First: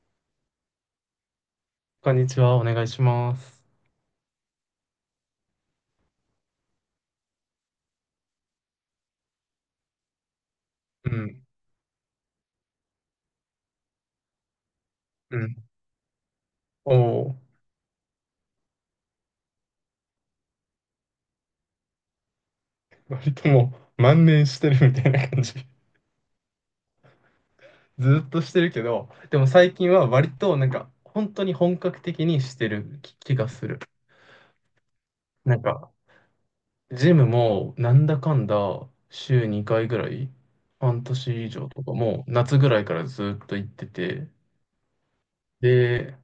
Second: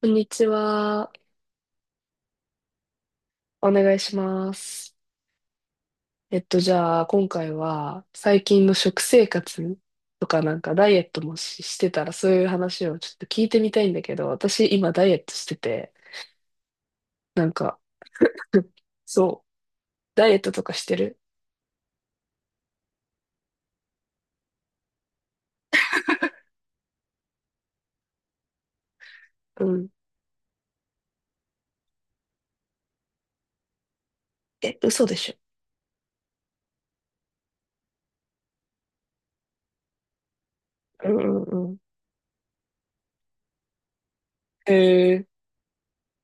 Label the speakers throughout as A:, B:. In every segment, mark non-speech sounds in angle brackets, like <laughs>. A: こんにちは。
B: こんにちは、お願いします。
A: お願いします。えっと、じゃあ、今回は、最近の食生活とか、ダイエ
B: う
A: ット
B: ん、
A: してたら、そういう話をちょっと聞いてみたいんだけど、私、今、ダイエット
B: う
A: して
B: ん。
A: て、
B: おお、
A: なんか、そう、ダイエットとかしてる。
B: 割ともう万年してるみたいな感じ。<laughs> ずっとしてるけど、でも
A: う
B: 最
A: ん。
B: 近は割となんか、本当に本格的にしてる気がする。
A: え、嘘でしょ。
B: なんか、ジムもなんだかんだ週2回ぐらい、半
A: うん
B: 年以
A: うん
B: 上
A: うん。
B: とかもう夏ぐらいからずっと行ってて、
A: へえ、
B: で、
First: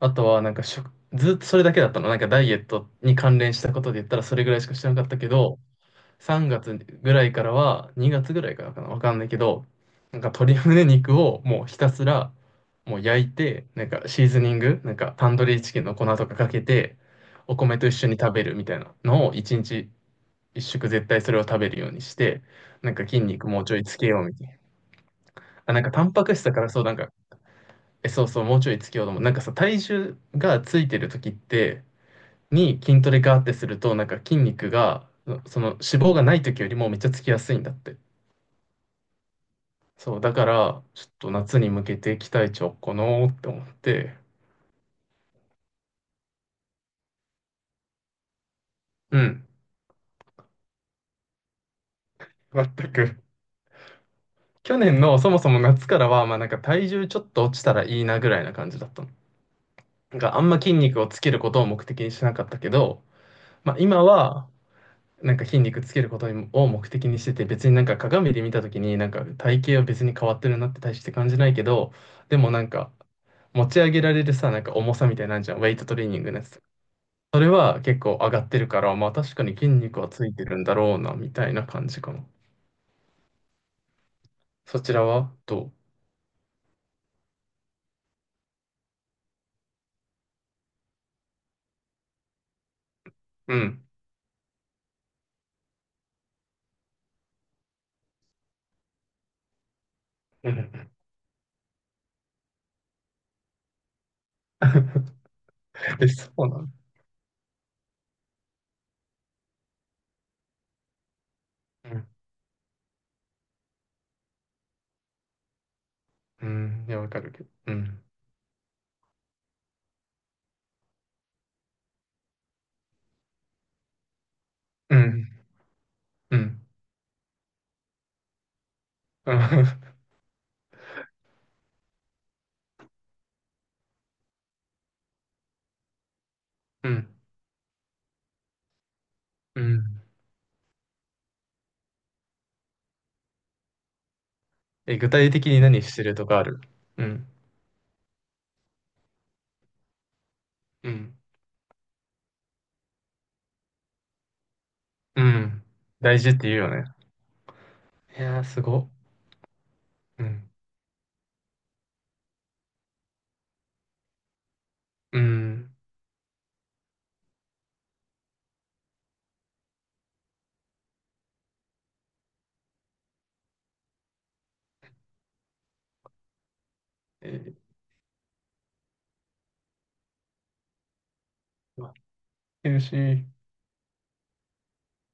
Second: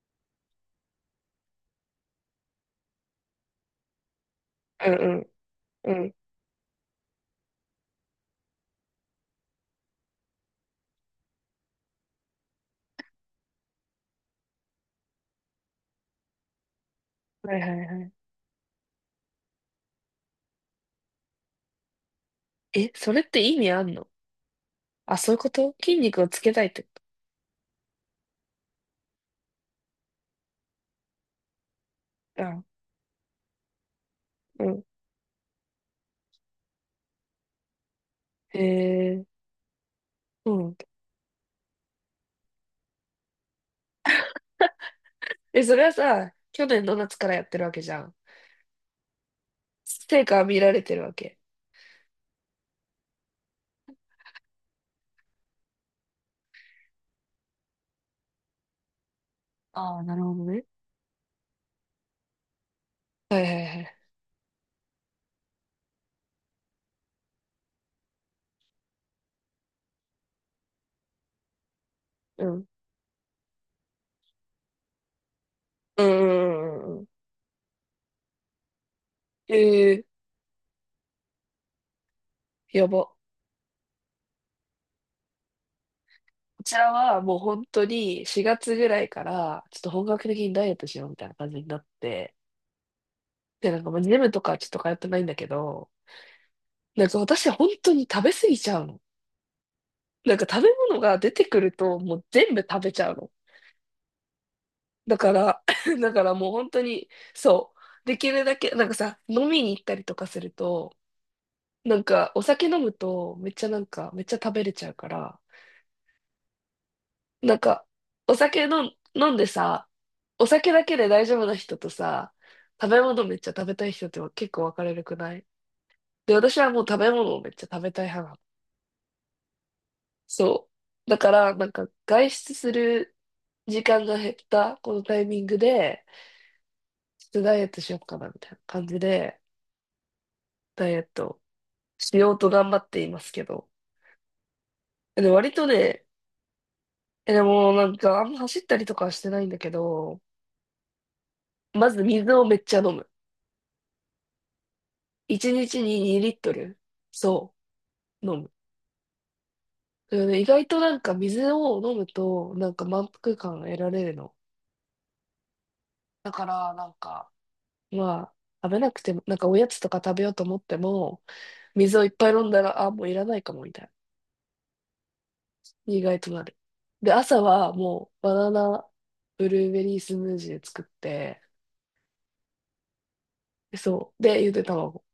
B: あとはなんか食ずっとそれだけだったの。なんかダイエットに関連したことで言ったらそれぐらいしかして
A: うん
B: なかったけど、
A: うんうん。
B: 3月ぐらいからは、2月ぐらいからかな、わかんないけど、なんか鶏胸肉をもうひたすらもう焼いて、なんかシーズニング、なんかタンドリーチキンの粉とかかけて、
A: は
B: お
A: いは
B: 米
A: い
B: と一
A: は
B: 緒
A: い。
B: に食べるみたいなのを1日1食絶対それを食べるようにして、
A: え、
B: なんか
A: そ
B: 筋
A: れって
B: 肉
A: 意
B: もう
A: 味
B: ちょ
A: あ
B: い
A: ん
B: つけ
A: の？
B: ようみたいな。
A: あ、そういうこ
B: あ、
A: と、
B: なんか
A: 筋
B: タン
A: 肉
B: パ
A: を
B: ク
A: つ
B: 質だ
A: け
B: か
A: たい
B: ら
A: っ
B: そ
A: て
B: う、
A: こ
B: なんか、え、そうそう、もうちょいつけようと思う。なんかさ、体重がついてる時って、
A: と。あ、
B: に筋トレガーってすると、なんか筋
A: う
B: 肉
A: ん。
B: が、その脂肪がない時よりもめっちゃつきやすいんだって。
A: へえ、
B: そう、だか
A: うん。
B: ら、ちょっと夏に向けて期待値をこのーって思って、
A: え、それはさ、去年の夏からやってるわけじゃん。
B: うん、
A: 成果は見られてるわけ？
B: 全く。去年のそもそも夏からは、まあなんか体重ちょっと落ちたらいいなぐらいな感じだったの。
A: ああ、な
B: なん
A: るほ
B: かあ
A: ど
B: んま
A: ね。
B: 筋肉をつけることを目的にしなかったけど、
A: はいはいは
B: まあ
A: い。
B: 今は、なんか筋肉つけることを目的にしてて、別になんか鏡で見た時になんか体型は別に変わってるなって大して感じないけど、で
A: う
B: もな
A: ん。
B: んか持ち上げられるさ、なんか重さみたいなんじゃん、ウェイトト
A: う
B: レ
A: ん
B: ー
A: う
B: ニングのや
A: んう
B: つ。
A: んうんうん。
B: それは結構上がってるから、まあ確かに筋肉
A: ええ
B: はついてるんだろうな、みたいな感じかな。
A: ーやば。こ
B: そちらはど
A: ちらはもう本当に4月ぐらいから、ちょっと本格的にダイエットしようみたいな感じになって、
B: う。う
A: で、
B: ん。
A: まあジムとかはちょっと通ってないんだけど、なんか私本当に食べ過ぎちゃうの。なんか
B: う
A: 食べ
B: ん。
A: 物が出てくるともう全部食べちゃうの。だから、
B: <laughs>
A: <laughs>
B: で、
A: だか
B: そ
A: らも
B: う
A: う
B: なの。
A: 本当に、そう。できるだけ、なんかさ、飲みに行ったりとかすると、
B: う
A: なん
B: ん。
A: か、お酒飲むと、めっちゃなんか、めっちゃ食べれちゃうから、
B: うん。いや、わかるけど。
A: なん
B: う
A: か、
B: ん。
A: お酒飲んでさ、お酒だけで大丈夫な人とさ、食べ物めっちゃ食べたい人って結構分かれ
B: う
A: るく
B: ん。
A: ない？で、
B: う
A: 私
B: ん。
A: はもう食べ物をめっちゃ食べたい派なの。
B: うん。
A: そう。だから、なんか、外出する時間が減った、このタイミングで、
B: うん。
A: ちょっとダイエットしようかな、みたいな感じで、
B: <laughs> うん。
A: ダイエットしようと頑張っていますけど。
B: え、具体
A: で、
B: 的
A: 割
B: に
A: と
B: 何し
A: ね、
B: てるとかある？うん。
A: え、でもなんかあんま走ったりとかはしてないんだけど、
B: うん。
A: まず水をめっちゃ飲む。
B: う
A: 1
B: ん。
A: 日に2
B: 大事
A: リ
B: っ
A: ッ
B: て
A: ト
B: 言うよ
A: ル。
B: ね。
A: そ
B: い
A: う、
B: や
A: 飲
B: ー、
A: む。
B: すご。
A: そ
B: う
A: れで意
B: ん。
A: 外となんか水を飲むとなんか満腹感得られるの。
B: うん。
A: だからなんか、まあ、食べなくても、なんかおやつとか食べようと思っても、水をいっぱい飲んだら、あ、もういらないかもみたいな。意外となる。で、朝
B: え、
A: はもうバナナブルーベリースムージー作って、
B: うわ、ヘルシー。
A: そう。で、ゆで卵。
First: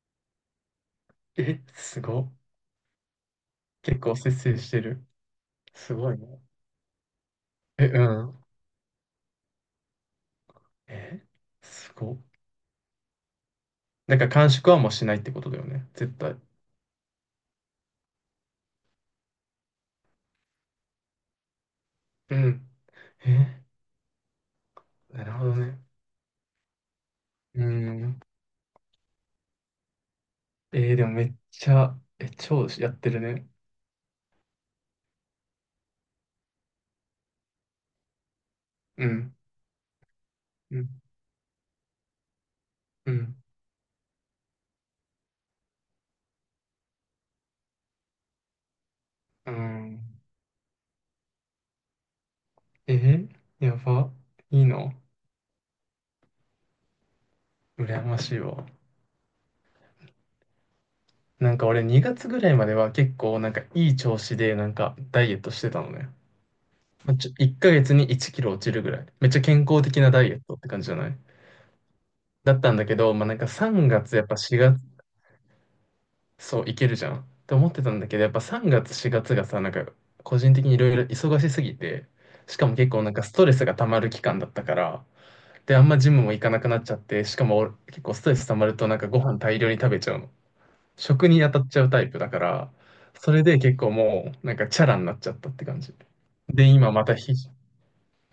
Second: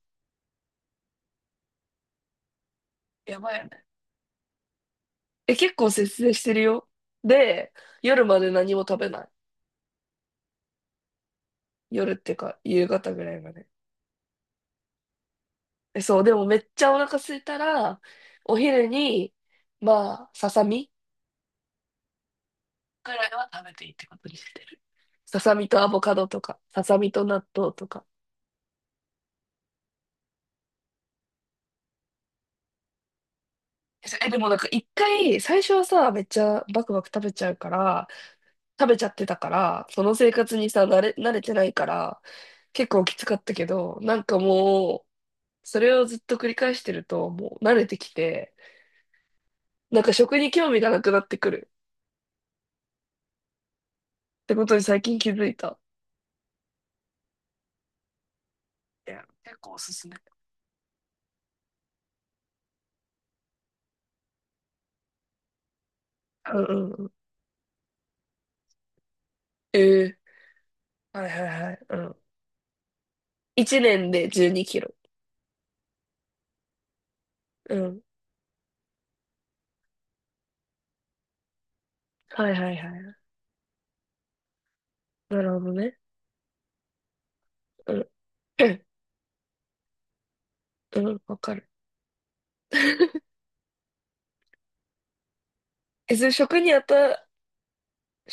B: え、すご。
A: やばいよね。
B: 結構節制してる。
A: え、結構
B: す
A: 節
B: ごいね。
A: 制してるよ。で、
B: え、う
A: 夜ま
B: ん。
A: で何も食べない。
B: え、す
A: 夜
B: ご
A: っ
B: っ。
A: ていうか、夕方ぐらいまで。
B: なんか完食はもうしないってことだよね。
A: え、
B: 絶
A: そう、で
B: 対。
A: もめっちゃお腹空いたら、お昼に、まあ、ささみ
B: うん。
A: ぐらいは
B: え、
A: 食べていいってことにしてる。
B: なる
A: さ
B: ほ
A: さ
B: ど
A: み
B: ね。
A: とアボカドとか、ささみと納
B: う
A: 豆とか。
B: ん。えーでもめっちゃ、え、超やってるね。
A: え、でもなんか一回、最初はさ、めっちゃバクバク食べちゃうから、食べちゃ
B: う
A: って
B: ん。
A: たから、その生活に
B: う
A: さ、
B: ん。
A: 慣れてないから、結構
B: う
A: きつ
B: ん。
A: かったけど、なんかもう、それをずっと繰り返してると、もう慣れてきて、
B: うん。
A: なんか食に興味がなくなってくる
B: えーやば。
A: って
B: いい
A: ことに
B: の？
A: 最近気づいた。
B: 羨ましいわ。
A: いや、結構おすすめ。
B: なんか俺2月ぐらいまでは結構なんかいい調子でなんかダイエットしてたのね。
A: うんうんうん。
B: まあちょ、1ヶ月に1キロ落ちるぐらい。めっちゃ健
A: え
B: 康的な
A: え、
B: ダイエットって感じじゃない？
A: はいはいはい。うん。
B: だったんだけど、まあなんか
A: 1
B: 3
A: 年
B: 月やっ
A: で
B: ぱ
A: 12キ
B: 4、
A: ロ。
B: そう、いけるじゃんって思っ
A: う
B: てたん
A: ん。
B: だけど、やっぱ3月、4月がさ、なんか個人的にいろいろ忙しすぎて、
A: はい
B: しか
A: は
B: も
A: いは
B: 結
A: い。
B: 構なんかストレスが溜まる期間だったから、
A: なるほど
B: で、あんま
A: ね。
B: ジムも行かなくなっちゃって、しかも俺
A: う
B: 結
A: ん。
B: 構ストレス溜まる
A: <clears throat>
B: となんかご飯大量に食べちゃうの。
A: うん、
B: 食
A: わ
B: に当
A: か
B: た
A: る。
B: っちゃうタイプだから、
A: <laughs>
B: それで結構もうなんかチャラになっちゃったって感じ。
A: え、それ食
B: で、
A: に当
B: 今また
A: た、
B: ひ、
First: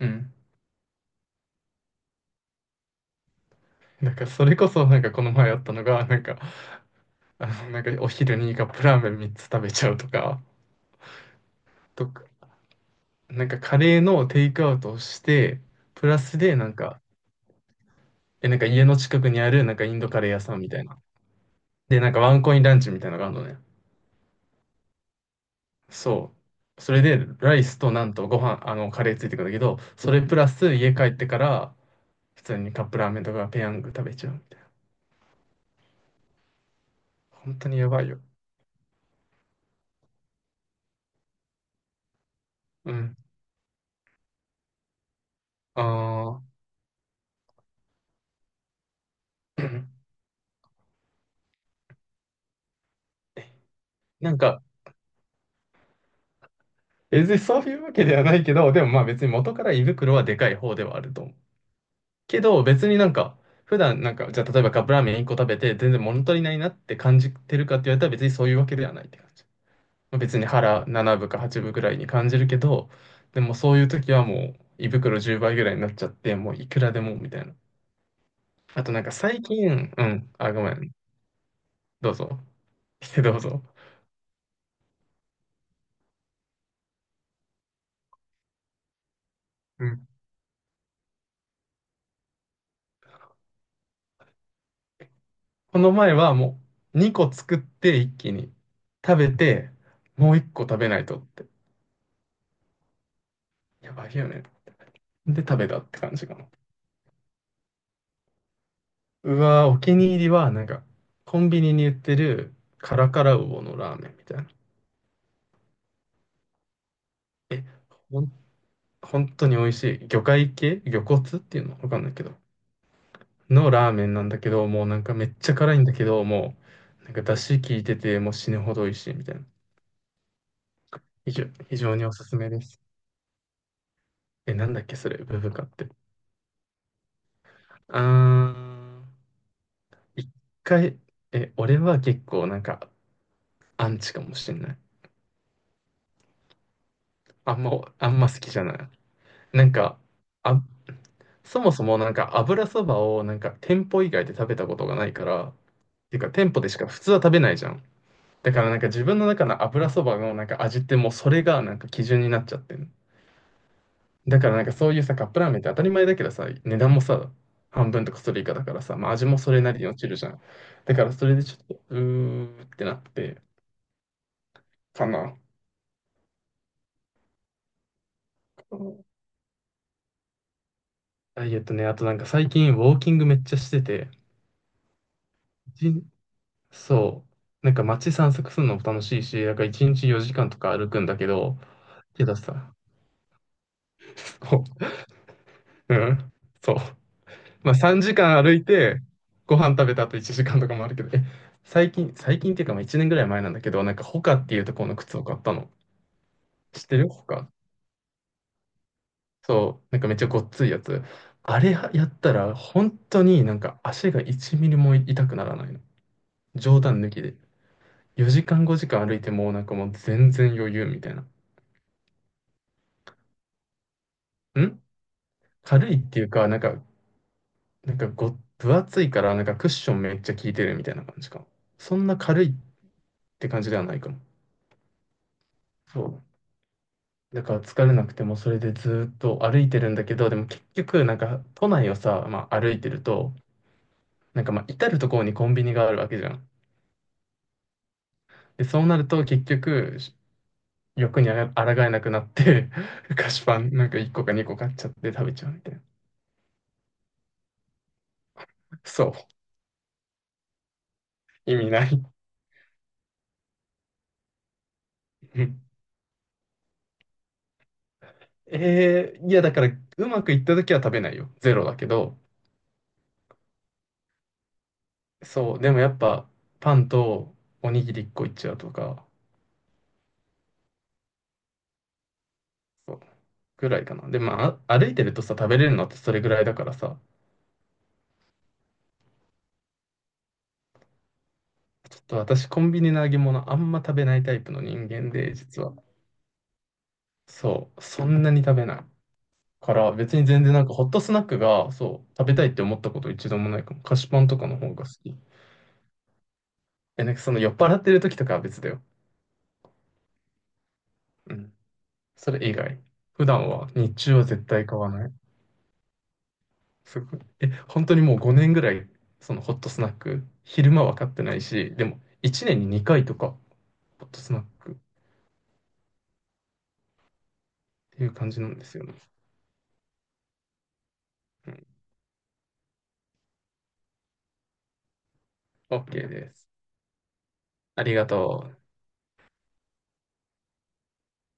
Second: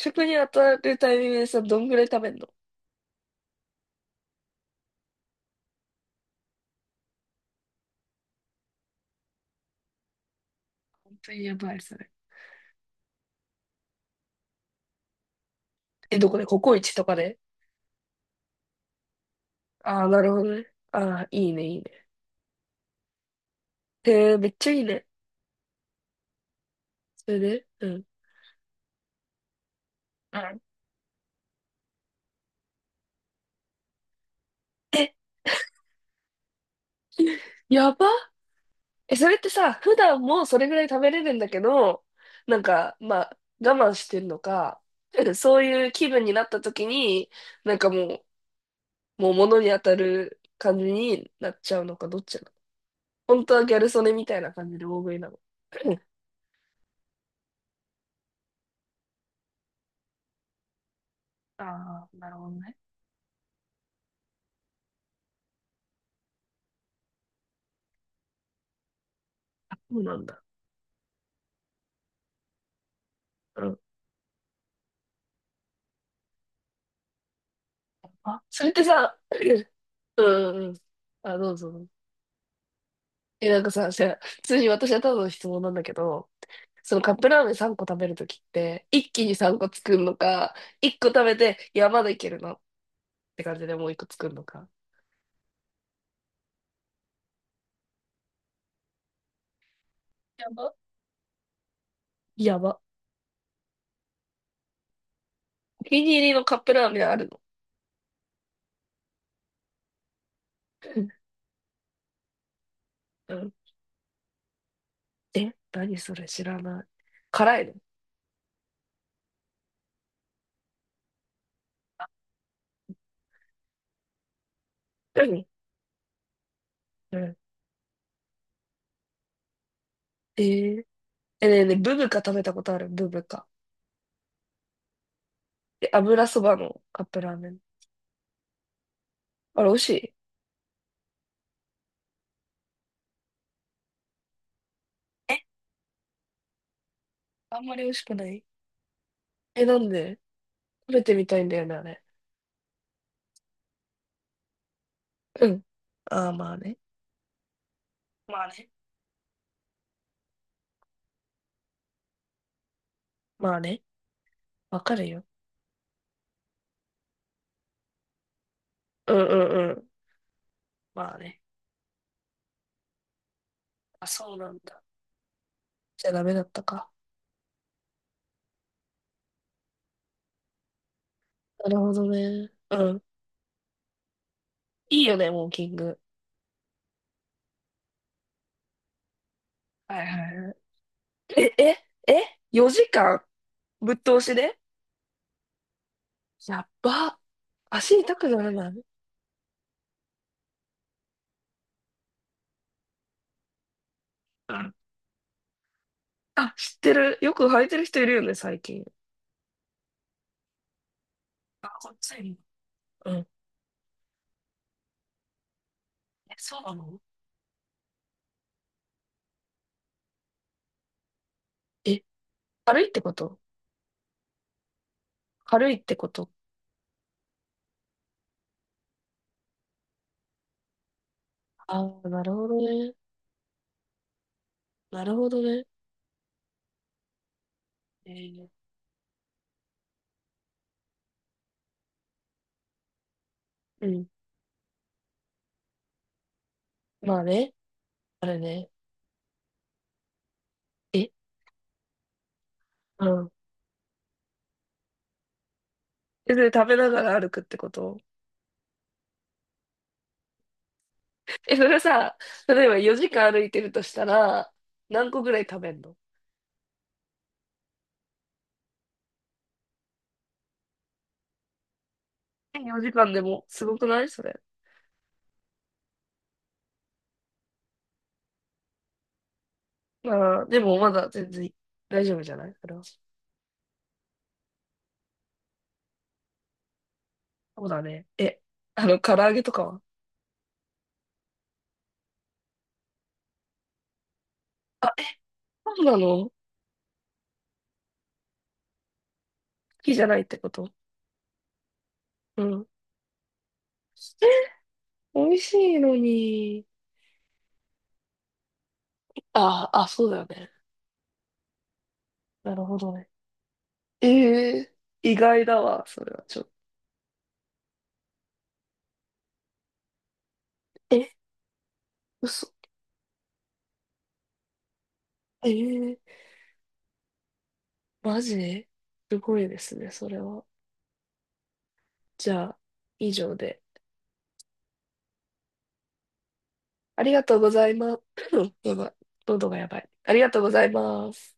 B: うん。
A: に当たるタイミングでさ、どんぐらい食べんの？
B: なんかそれこそなんかこの前あったのが、なんか、あの、なんかお昼にカップラーメン3つ食べちゃうとか、
A: 本当にやばい、それ。
B: と、なんかカレーのテイクアウトをして、プ
A: え、
B: ラ
A: どこ
B: ス
A: で？
B: で
A: コ
B: な
A: コ
B: ん
A: イチ
B: か、
A: とかで？
B: え、なんか家の近くにあるなんかイン
A: ああ
B: ド
A: ー、な
B: カレ
A: る
B: ー
A: ほ
B: 屋
A: ど
B: さん
A: ね。
B: みたい
A: あ
B: な。
A: あ、いいね、いい
B: で、
A: ね。
B: なんかワンコインランチみたいなのがあるのね。
A: へえ、めっちゃいいね。
B: そう。それで
A: それ
B: ライ
A: で
B: ス
A: う
B: と
A: ん。
B: なんとご飯、あのカレーついてくるんだけど、それプ
A: う
B: ラ
A: ん。
B: ス家帰ってから普通にカップラーメンとかペヤング食べちゃうみたいな。
A: え
B: 本
A: <laughs>
B: 当にや
A: や
B: ば
A: ば。
B: いよ。
A: え、それってさ、普段もそれぐらい食べれるんだけど、なん
B: う
A: か、
B: ん。
A: まあ、我慢してんのか、<laughs> そういう気分になっ
B: あ
A: た時に、なんかもう、もう物
B: ー。
A: に当たる感じになっちゃうのか、どっちなの？本当
B: <clears throat>
A: はギャル曽根み
B: な
A: た
B: ん
A: いな
B: か、
A: 感じで大食いなの？<clears throat>
B: 別にそういうわけではないけど、でもまあ別に元から胃袋はでかい方ではあると思う。
A: ああ、なる
B: け
A: ほど
B: ど、
A: ね。
B: 別になんか、普段なんか、じゃあ例えばカップラーメン1個食べて、全然物足りないなって感じてるかって言われたら別にそういうわけではないって感じ。
A: そう
B: ま
A: な
B: あ
A: ん
B: 別
A: だ。
B: に腹7分か8分ぐらいに感じるけど、でも
A: う
B: そう
A: ん。
B: いう時はもう胃袋10倍ぐらいになっちゃって、もういくらでもみたいな。
A: あ、それって
B: あとなんか
A: さ、
B: 最
A: <clears throat>
B: 近、う
A: う
B: ん、あ、
A: んう
B: ご
A: ん
B: め
A: うん。
B: ん、
A: あ、どうぞ。
B: どうぞ。<laughs> どう
A: え、なん
B: ぞ。
A: かさ、じゃあ普通に私はただの質問なんだけど、そのカップラーメン3個食べるときって、一気に3個
B: う
A: 作る
B: ん、
A: のか、1個食べて、いや、まだいけるなって感じでもう1個作るのか。
B: この前はもう2個作って一気に食べて、もう1
A: や
B: 個
A: ば。
B: 食べないとって。
A: やば。
B: やばいよね。で食べた
A: お
B: って
A: 気
B: 感
A: に入
B: じか
A: りの
B: な。
A: カップラーメンあるの？
B: うわー、お気に入りは、なんか、コンビニに売ってるカラカ
A: う
B: ラウ
A: ん。
B: オのラーメンみたいな。
A: え、何それ知らない。辛
B: え、
A: いの？
B: ほん、本当に美味しい。魚介系魚骨っていうのわかんないけど。のラーメンなんだけど、もうなんかめっ
A: 何？
B: ちゃ辛いんだけど、もう、なん
A: う
B: か
A: ん。
B: 出汁効いてて、もう死ぬほど美味しいみたいな。
A: えー、
B: 非常、
A: え、ねえねえ、
B: 非常
A: ブ
B: に
A: ブ
B: お
A: カ
B: す
A: 食
B: す
A: べ
B: め
A: た
B: で
A: ことあ
B: す。
A: る？ブブカ。
B: え、なんだっけ、それ、ブブカっ
A: え、
B: て。
A: 油そばのカップラーメン。
B: あ
A: あれ、美味しい？
B: ー、一回、え、俺は結構なんか、アンチかもしれない。
A: え、
B: あ
A: あ
B: ん
A: ん
B: ま、
A: まり美味し
B: あ
A: く
B: ん
A: な
B: ま好
A: い？
B: きじゃない。な
A: え、
B: ん
A: なん
B: か、
A: で？
B: あ、
A: 食べてみたいんだ
B: そ
A: よ
B: も
A: ね、あ
B: そも
A: れ。
B: なんか油そばをなんか店舗以外で食べたことがないから、
A: う
B: っ
A: ん。
B: ていう
A: あ
B: か
A: あ、
B: 店
A: まあ
B: 舗で
A: ね。
B: しか普通は食べないじゃん。
A: まあ
B: だか
A: ね。
B: らなんか自分の中の油そばのなんか味ってもうそれがなんか基準になっちゃってる。
A: まあね。
B: だからなんか
A: わ
B: そ
A: か
B: ういう
A: る
B: さ、
A: よ。
B: カップラーメンって当たり前だけどさ、値段もさ、半分とかそれ以下だからさ、ま
A: う
B: あ
A: ん
B: 味もそれな
A: う
B: り
A: ん、
B: に落ちるじゃん。だから
A: まあ
B: それ
A: ね。
B: でちょっと、うーってなって、
A: あ、そうなんだ。
B: かな。
A: じゃあダメだったか。
B: ダイエッ
A: な
B: ト
A: る
B: ね、
A: ほ
B: あと
A: ど
B: なんか最
A: ね。
B: 近ウ
A: う
B: ォー
A: ん。
B: キングめっちゃしてて、
A: いいよね、ウォーキング。
B: そう。なんか街散策するのも楽しいし、なんか1
A: はい
B: 日
A: は
B: 4
A: い
B: 時
A: は
B: 間
A: い。
B: とか歩くんだけど、
A: え、え、
B: けど
A: え、
B: さ、
A: 4時間ぶっ通しで？
B: こう、うん、
A: やっ
B: そう。
A: ば。
B: まあ
A: 足
B: 3
A: 痛く
B: 時
A: な
B: 間
A: ら
B: 歩い
A: ない？
B: て、ご飯食べた後1時間とかもあるけど、え、最近っていうかまあ1年ぐらい前なんだけど、なんかホカっ
A: う
B: ていう
A: ん。
B: ところの靴を買ったの。
A: あ、知っ
B: 知っ
A: て
B: てる
A: る。
B: ホ
A: よく
B: カ？
A: 履いてる人いるよね、最近。
B: そう。なんかめっちゃごっついやつ。あ
A: あ、
B: れ
A: こっ
B: や
A: ち
B: った
A: に。
B: ら、本
A: う
B: 当
A: ん。
B: になんか足が1ミリも痛くならないの。
A: え、そうな
B: 冗
A: の？
B: 談抜きで。4時間5時間歩いても、なんかもう全然余裕みたいな。
A: え、軽いってこと？
B: ん、
A: 軽いっ
B: 軽い
A: て
B: っ
A: こ
B: ていう
A: と。
B: か、なんか、なんかご、分厚いから、なんかクッションめっちゃ効いてるみたいな感じかも。
A: ああ
B: そん
A: ー、
B: な
A: なる
B: 軽
A: ほ
B: いっ
A: どね。
B: て感じではないかも。
A: なるほどね。
B: そう。だから疲れな
A: え
B: くても
A: ー
B: それでずーっと歩いてるんだけど、でも結局なんか都内をさ、まあ歩いてると、
A: うん。
B: なんかまあ至る所にコンビニがあるわけじゃん。
A: まあね。あれ
B: で、
A: ね。
B: そうなると結局し
A: え、
B: 欲にあら抗えなくなって
A: う
B: <laughs>
A: ん。
B: 菓子パンなんか1個か2個買っちゃって食べちゃうみたいな。
A: え、で、食べながら歩くってこと？
B: そう。意
A: え、そ
B: 味
A: れ
B: ない。
A: さ、例えば4時間歩いてるとしたら、何個ぐらい食べんの？
B: <laughs> えー、いやだからうまくいった時は食べないよ。ゼロだけど、
A: え、4時間でも、すごくないそれ？
B: そう、でもやっぱパンとおにぎり1個いっちゃうとか、
A: まあ、でもまだ全然大丈夫じゃないそれは。そ
B: そうぐらいかな。で、まあ、あ、歩いてるとさ、食べれるのってそれぐらいだからさ、
A: うだね。え、あの、唐揚げとかは？
B: ちょっと私コンビニの揚げ物あんま食べないタイプの人間で、実
A: そ
B: は。
A: うなの？好
B: そう、そんなに食べない。から
A: きじゃな
B: 別
A: いっ
B: に
A: て
B: 全
A: こ
B: 然なん
A: と？
B: かホットスナックが、そう、食べ
A: う
B: たいって
A: ん。
B: 思ったこと一度もないかも。菓子パ
A: え、
B: ンとかの方が好き。
A: 美味しいのに。
B: え、なんかその酔っ払ってる時とかは別だよ。
A: あ、あ、そうだよね。
B: うん。それ以
A: なるほ
B: 外。
A: どね。
B: 普段は、日中は絶
A: え
B: 対
A: え、
B: 買わない。
A: 意外だわ、それはちょっと。
B: すごい。え、本当にもう5年ぐらい、そのホットスナック、昼間は買っ
A: え、
B: てないし、でも1
A: 嘘。
B: 年に2回とか、ホットスナックっ
A: ええ
B: ていう
A: マ
B: 感じなん
A: ジ。
B: ですよね。
A: すごいですね、それは。
B: うん。
A: じゃあ、以上で。
B: OK です。
A: ありがとうござい
B: あり
A: ます。
B: がと
A: <coughs>
B: う。
A: <laughs> やばい。喉がやばい。ありがとうございます。